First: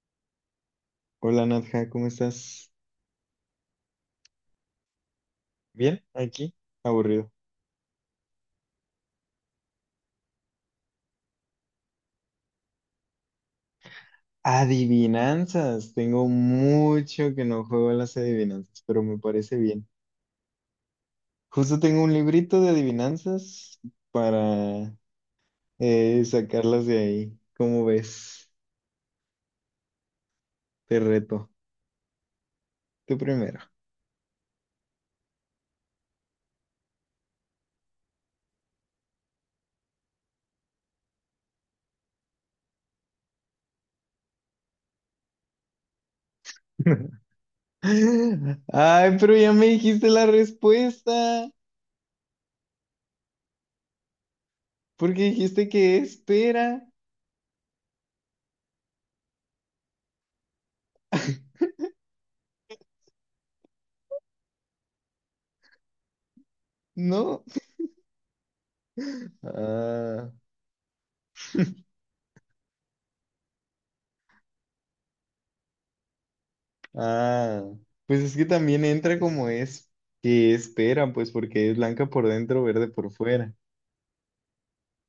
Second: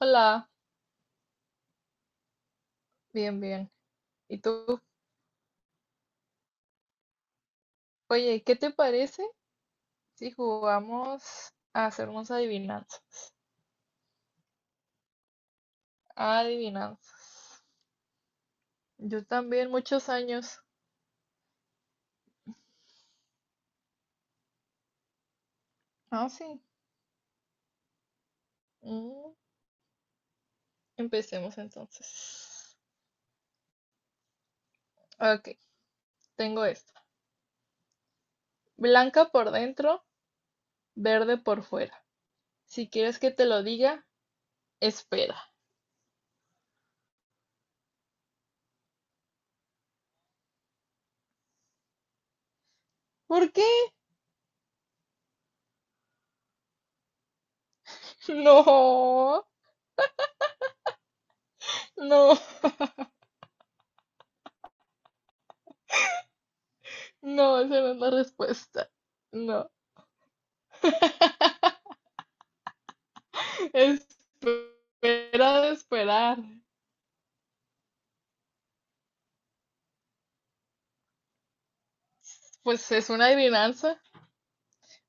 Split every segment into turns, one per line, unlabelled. Hola,
Hola Nadja, ¿cómo estás?
bien, bien. ¿Y tú?
¿Bien? ¿Aquí? Aburrido.
Oye, ¿qué te parece si jugamos a hacer unas adivinanzas?
Adivinanzas. Tengo
Adivinanzas.
mucho que no juego a las adivinanzas, pero me
Yo
parece
también,
bien.
muchos años.
Justo tengo un librito de adivinanzas para
Ah, sí.
sacarlas de ahí. ¿Cómo ves?
Mm,
Te reto.
empecemos entonces.
Tú primero.
Ok, tengo esto. Blanca por dentro, verde por fuera. Si quieres que te lo diga, espera.
Ay, pero ya me dijiste la respuesta.
¿Por qué?
Porque dijiste que espera,
No, no,
¿no?
no, esa no es la respuesta. No.
Ah.
Espera de esperar.
Ah, pues es que también entra como es que espera, pues porque es blanca por dentro, verde
Pues es
por
una
fuera.
adivinanza.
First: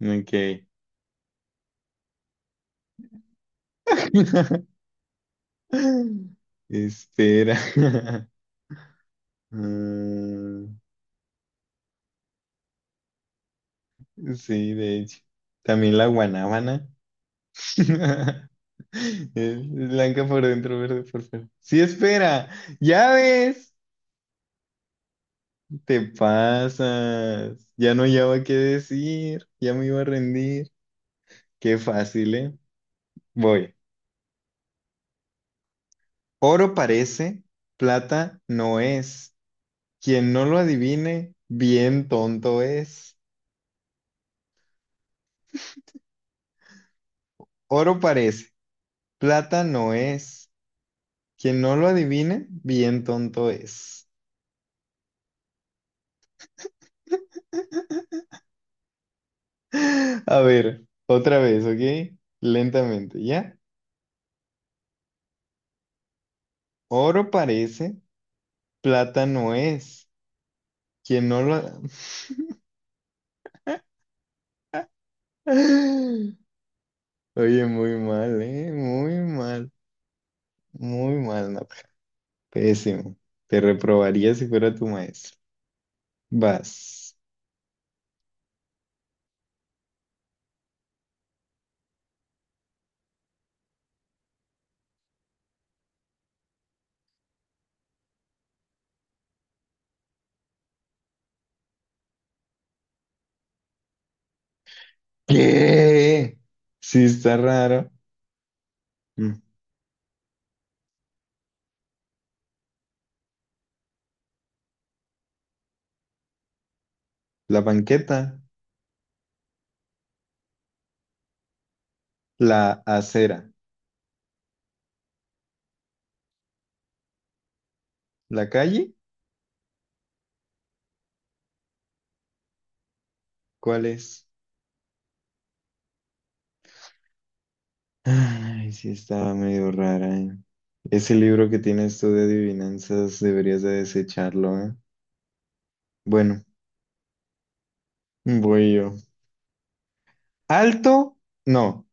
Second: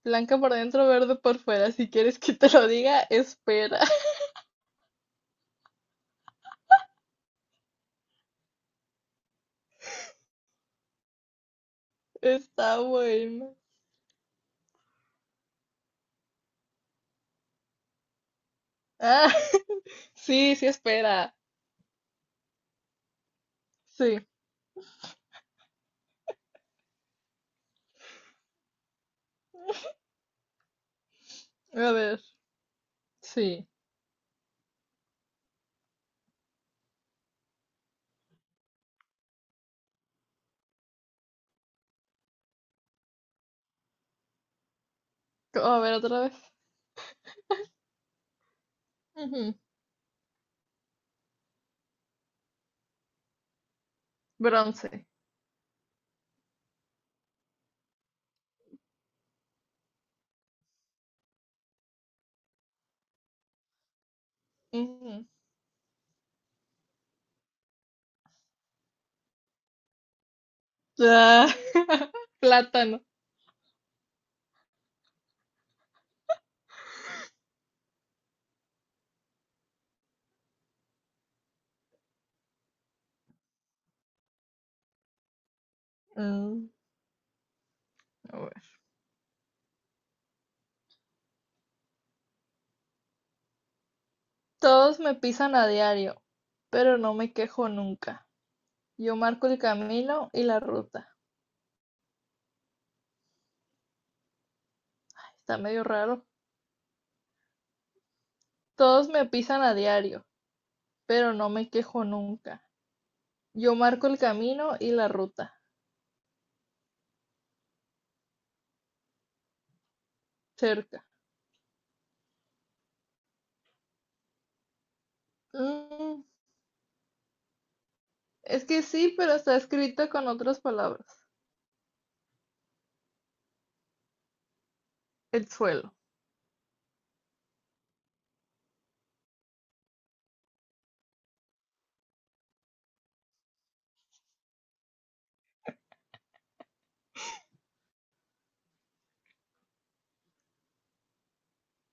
Ok.
Blanca por dentro, verde por fuera. Si quieres que te lo diga, espera.
Espera. Mm,
Está bueno.
sí, de hecho. También la guanábana.
Ah,
Es blanca por
sí, sí,
dentro, verde por
espera.
fuera. Sí, espera. Ya ves.
Sí,
Te pasas. Ya no llevaba qué decir. Ya me iba a rendir. Qué
a ver,
fácil, ¿eh?
sí.
Voy. Oro parece, plata no es. Quien no lo adivine, bien tonto es.
A ver, otra vez.
Oro parece,
Ujú,
plata no es. Quien no lo adivine, bien tonto es.
bronce.
A ver, otra vez, ¿ok? Lentamente, ¿ya?
Ujú.
Oro parece, plata no es. Quien no
Ah,
lo...
plátano.
Oye, muy mal, ¿eh? Muy mal, no. Pésimo. Te reprobaría si fuera tu maestro.
Mm,
Vas.
a ver. Todos me pisan a diario, pero no me quejo nunca. Yo marco el camino y la ruta. Está medio raro.
¿Qué? Sí, está raro.
Todos me
Mm,
pisan a diario, pero no me quejo nunca. Yo marco el camino y la ruta,
la banqueta,
cerca.
la acera,
Mm,
la
es que
calle,
sí, pero está escrito con otras palabras.
¿cuál es?
El suelo.
Ay, sí, estaba medio rara, ¿eh? Ese libro que tienes tú de adivinanzas deberías de desecharlo, ¿eh? Bueno, voy yo. Alto, no,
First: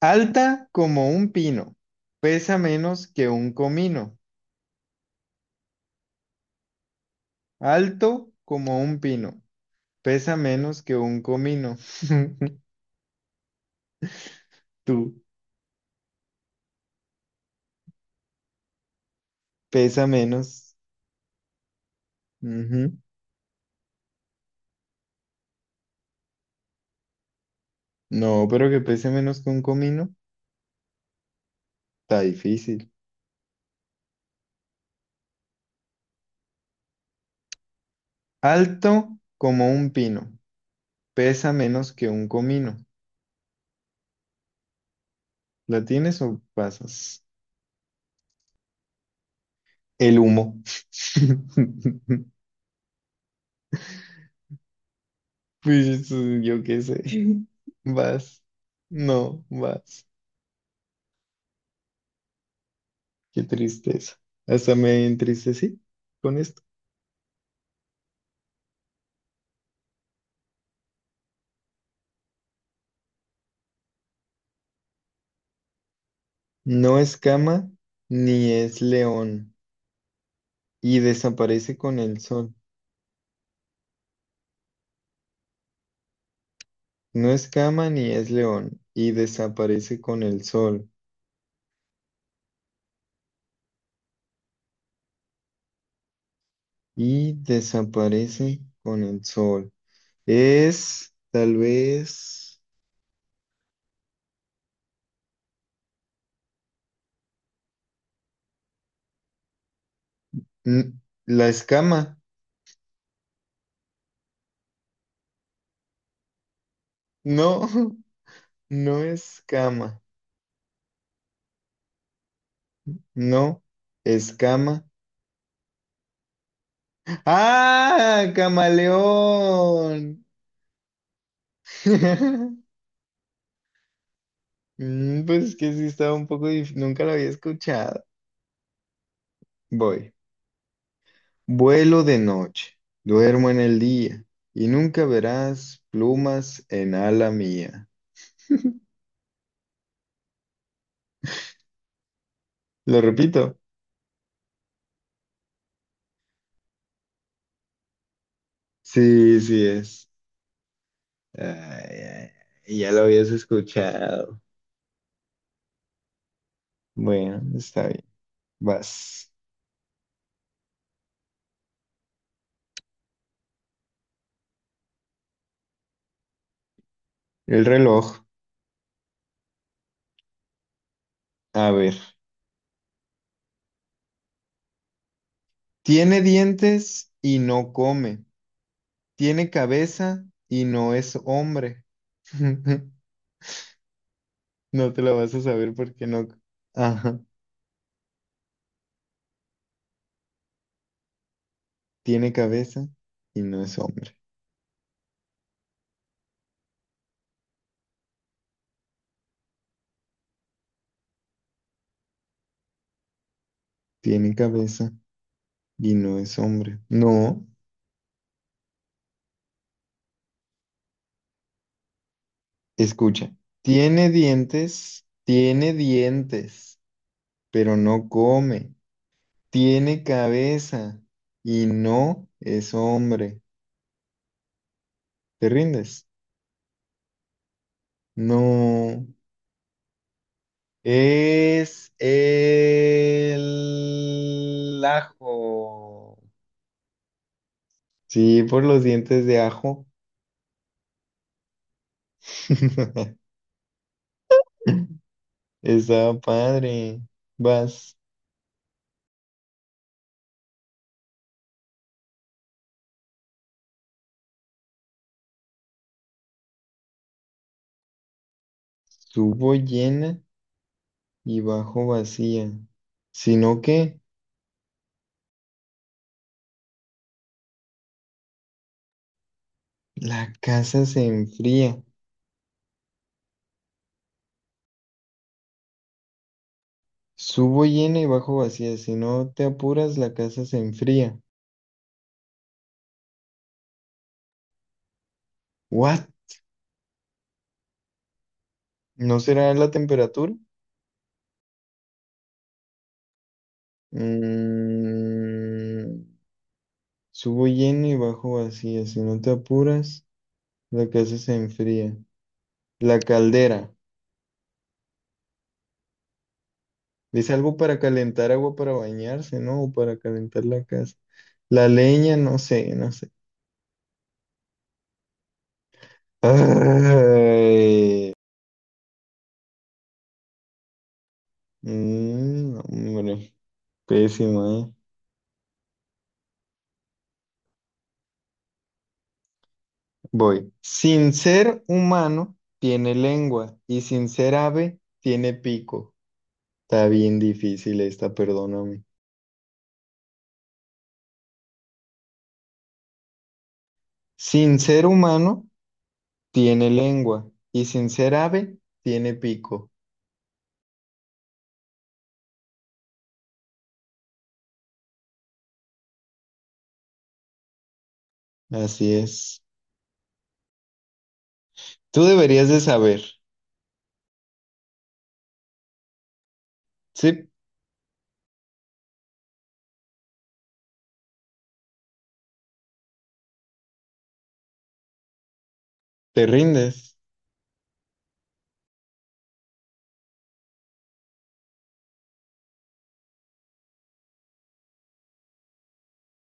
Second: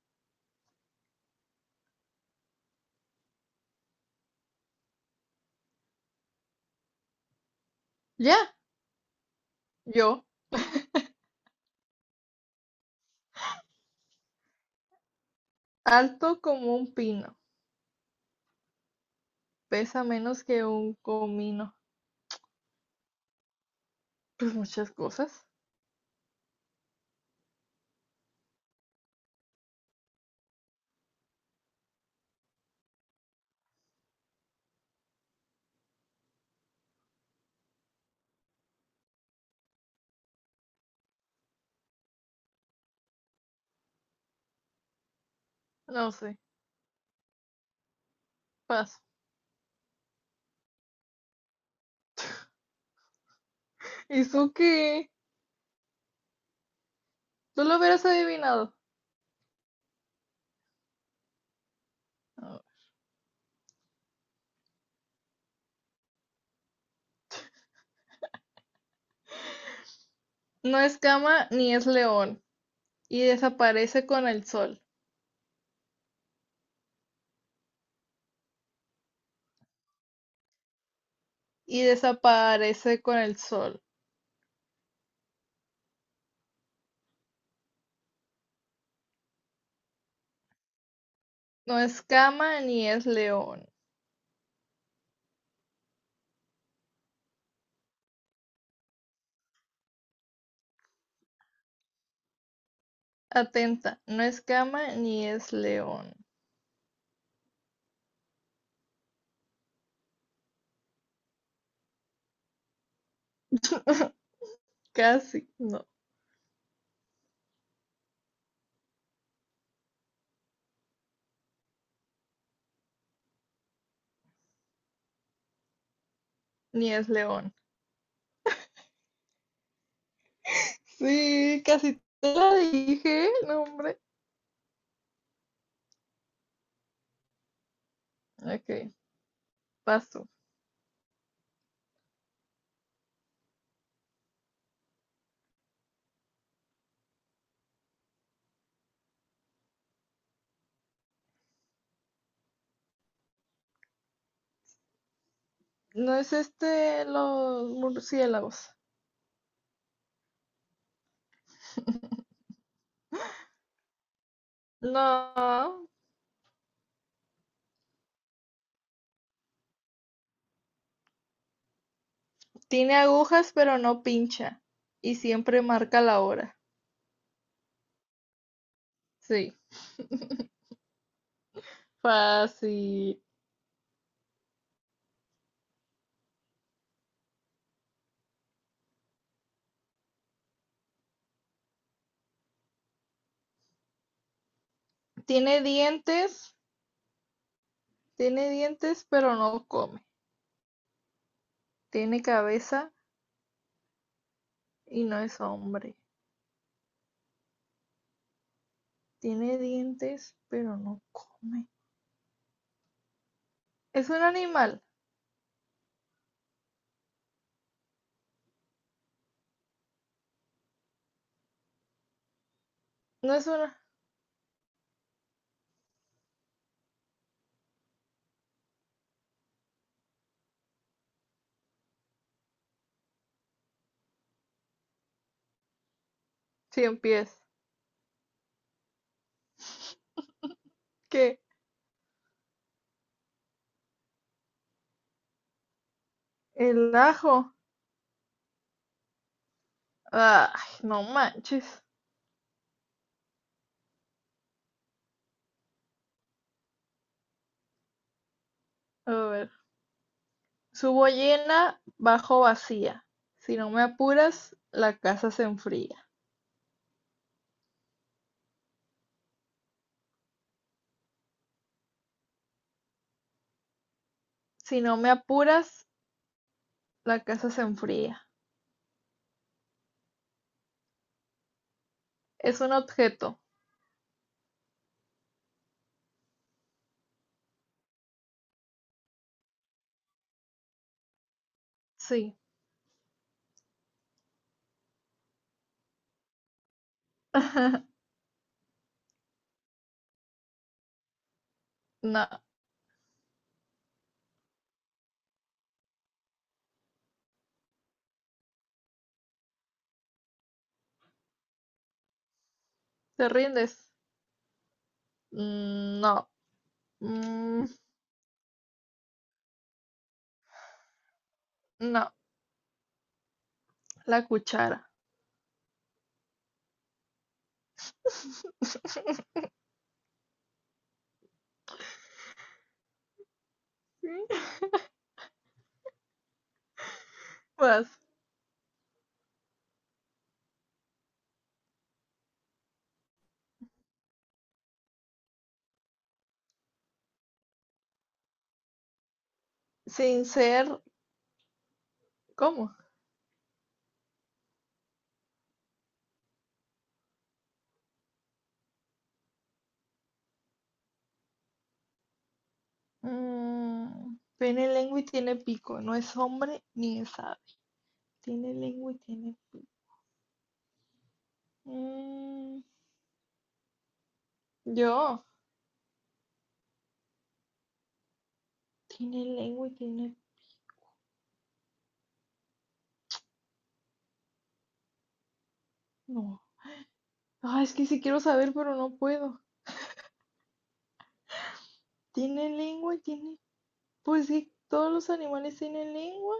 alta como un pino, pesa menos que un comino. Alto
Ya,
como un pino,
yo,
pesa menos que un comino. Tú,
alto como un pino, pesa
pesa
menos que
menos.
un comino.
Ujú.
Pues muchas cosas.
No, pero que pese menos que un comino, está difícil. Alto como un pino, pesa menos que un comino. ¿La
No
tienes
sé,
o pasas?
paso.
El humo.
¿Y su qué?
Pues eso, yo qué sé.
Tú lo hubieras
Vas.
adivinado.
No, vas. Qué tristeza. Hasta me entristecí con esto.
No es cama ni es león, y desaparece con el sol,
No es cama ni es león y desaparece
y
con el sol.
desaparece con el sol.
No es cama ni es león y desaparece con el sol.
No es cama ni es león.
Y desaparece con el sol. Es tal vez
Atenta, no es cama ni es león.
n- la escama.
Casi, no,
No, no es cama. No, escama.
ni es león.
¡Ah! Camaleón.
Sí, casi te la dije, no, hombre.
Mm, pues es que sí estaba un poco difícil, nunca lo había escuchado.
Ok,
Voy.
paso.
Vuelo de noche, duermo en el día y nunca verás plumas en ala mía. Lo repito.
No es este los murciélagos.
Sí, sí es. Ay, ay, ya lo habías escuchado.
No,
Bueno, está bien. Vas.
tiene agujas pero no pincha y siempre marca la hora.
El reloj.
Sí,
A ver.
fácil.
Tiene dientes y no come. Tiene cabeza y no es hombre. No te lo vas a
Tiene
saber porque no.
dientes,
Ajá.
tiene dientes pero no come. Tiene
Tiene cabeza
cabeza
y no es hombre.
y no es hombre. Tiene dientes, pero no come. Es un
Tiene
animal,
cabeza y no es hombre. No.
no
Escucha.
es una
Tiene dientes, pero no come. Tiene cabeza y no es hombre. ¿Te rindes?
cien pies.
No.
¿Qué?
Es el ajo.
El ajo.
Sí, por los dientes de ajo.
Ay, no manches.
Estaba padre. Vas,
A ver. Subo llena, bajo vacía. Si no me apuras, la casa se enfría.
subo llena y bajo vacía. Sino que
Si no me apuras, la casa se enfría.
la casa se enfría.
Es un objeto.
Subo llena y bajo vacía. Si no te apuras, la casa se enfría.
Sí.
¿What? ¿No será la temperatura?
No.
Mm, subo lleno y bajo vacía. Si no te apuras, la casa se enfría. La
¿Te
caldera.
rindes? Mm, no.
Es algo
Mm,
para calentar agua para bañarse, ¿no? O para calentar la casa. La
no.
leña, no sé, no sé.
La cuchara.
Ay. Mm, no, hombre, pésimo, ¿eh?
Vas.
Voy. Sin ser humano, tiene lengua. Y sin ser ave, tiene pico. Está bien difícil esta, perdóname.
Sin ser. ¿Cómo?
Sin ser humano, tiene lengua y sin ser ave, tiene pico.
Mm, tiene lengua y tiene pico. No es hombre ni es ave. Tiene
Así
lengua y tiene
es.
pico.
Tú deberías de
Mm,
saber.
yo.
Sí,
Tiene lengua y tiene...
te
No.
rindes.
Ah, es que sí quiero saber, pero no puedo. Tiene lengua y tiene... Pues sí, todos los animales tienen lengua,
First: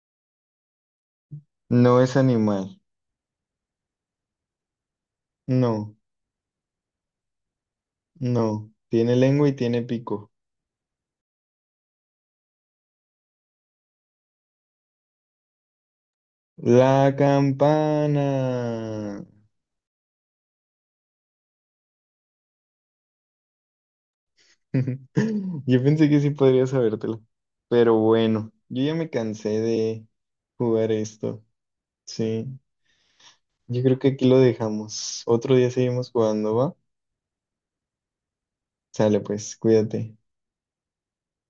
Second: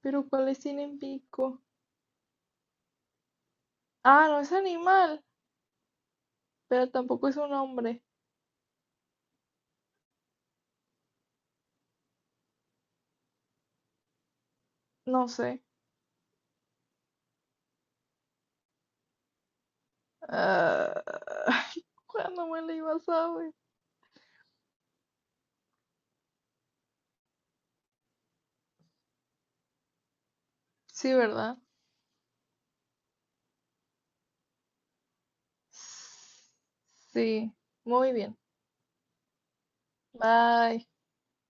pero ¿cuáles tienen pico?
No es animal.
Ah, no es animal,
No,
pero tampoco es un hombre.
no. Tiene lengua y tiene pico.
No sé.
La campana.
Ah, ¿cuándo me la iba a saber?
Yo pensé que sí podría sabértelo. Pero bueno, yo ya me cansé de jugar
Sí,
esto.
¿verdad?
Sí, yo creo que aquí lo dejamos. Otro día seguimos jugando, ¿va?
Sí, muy bien.
Sale pues, cuídate.
Bye.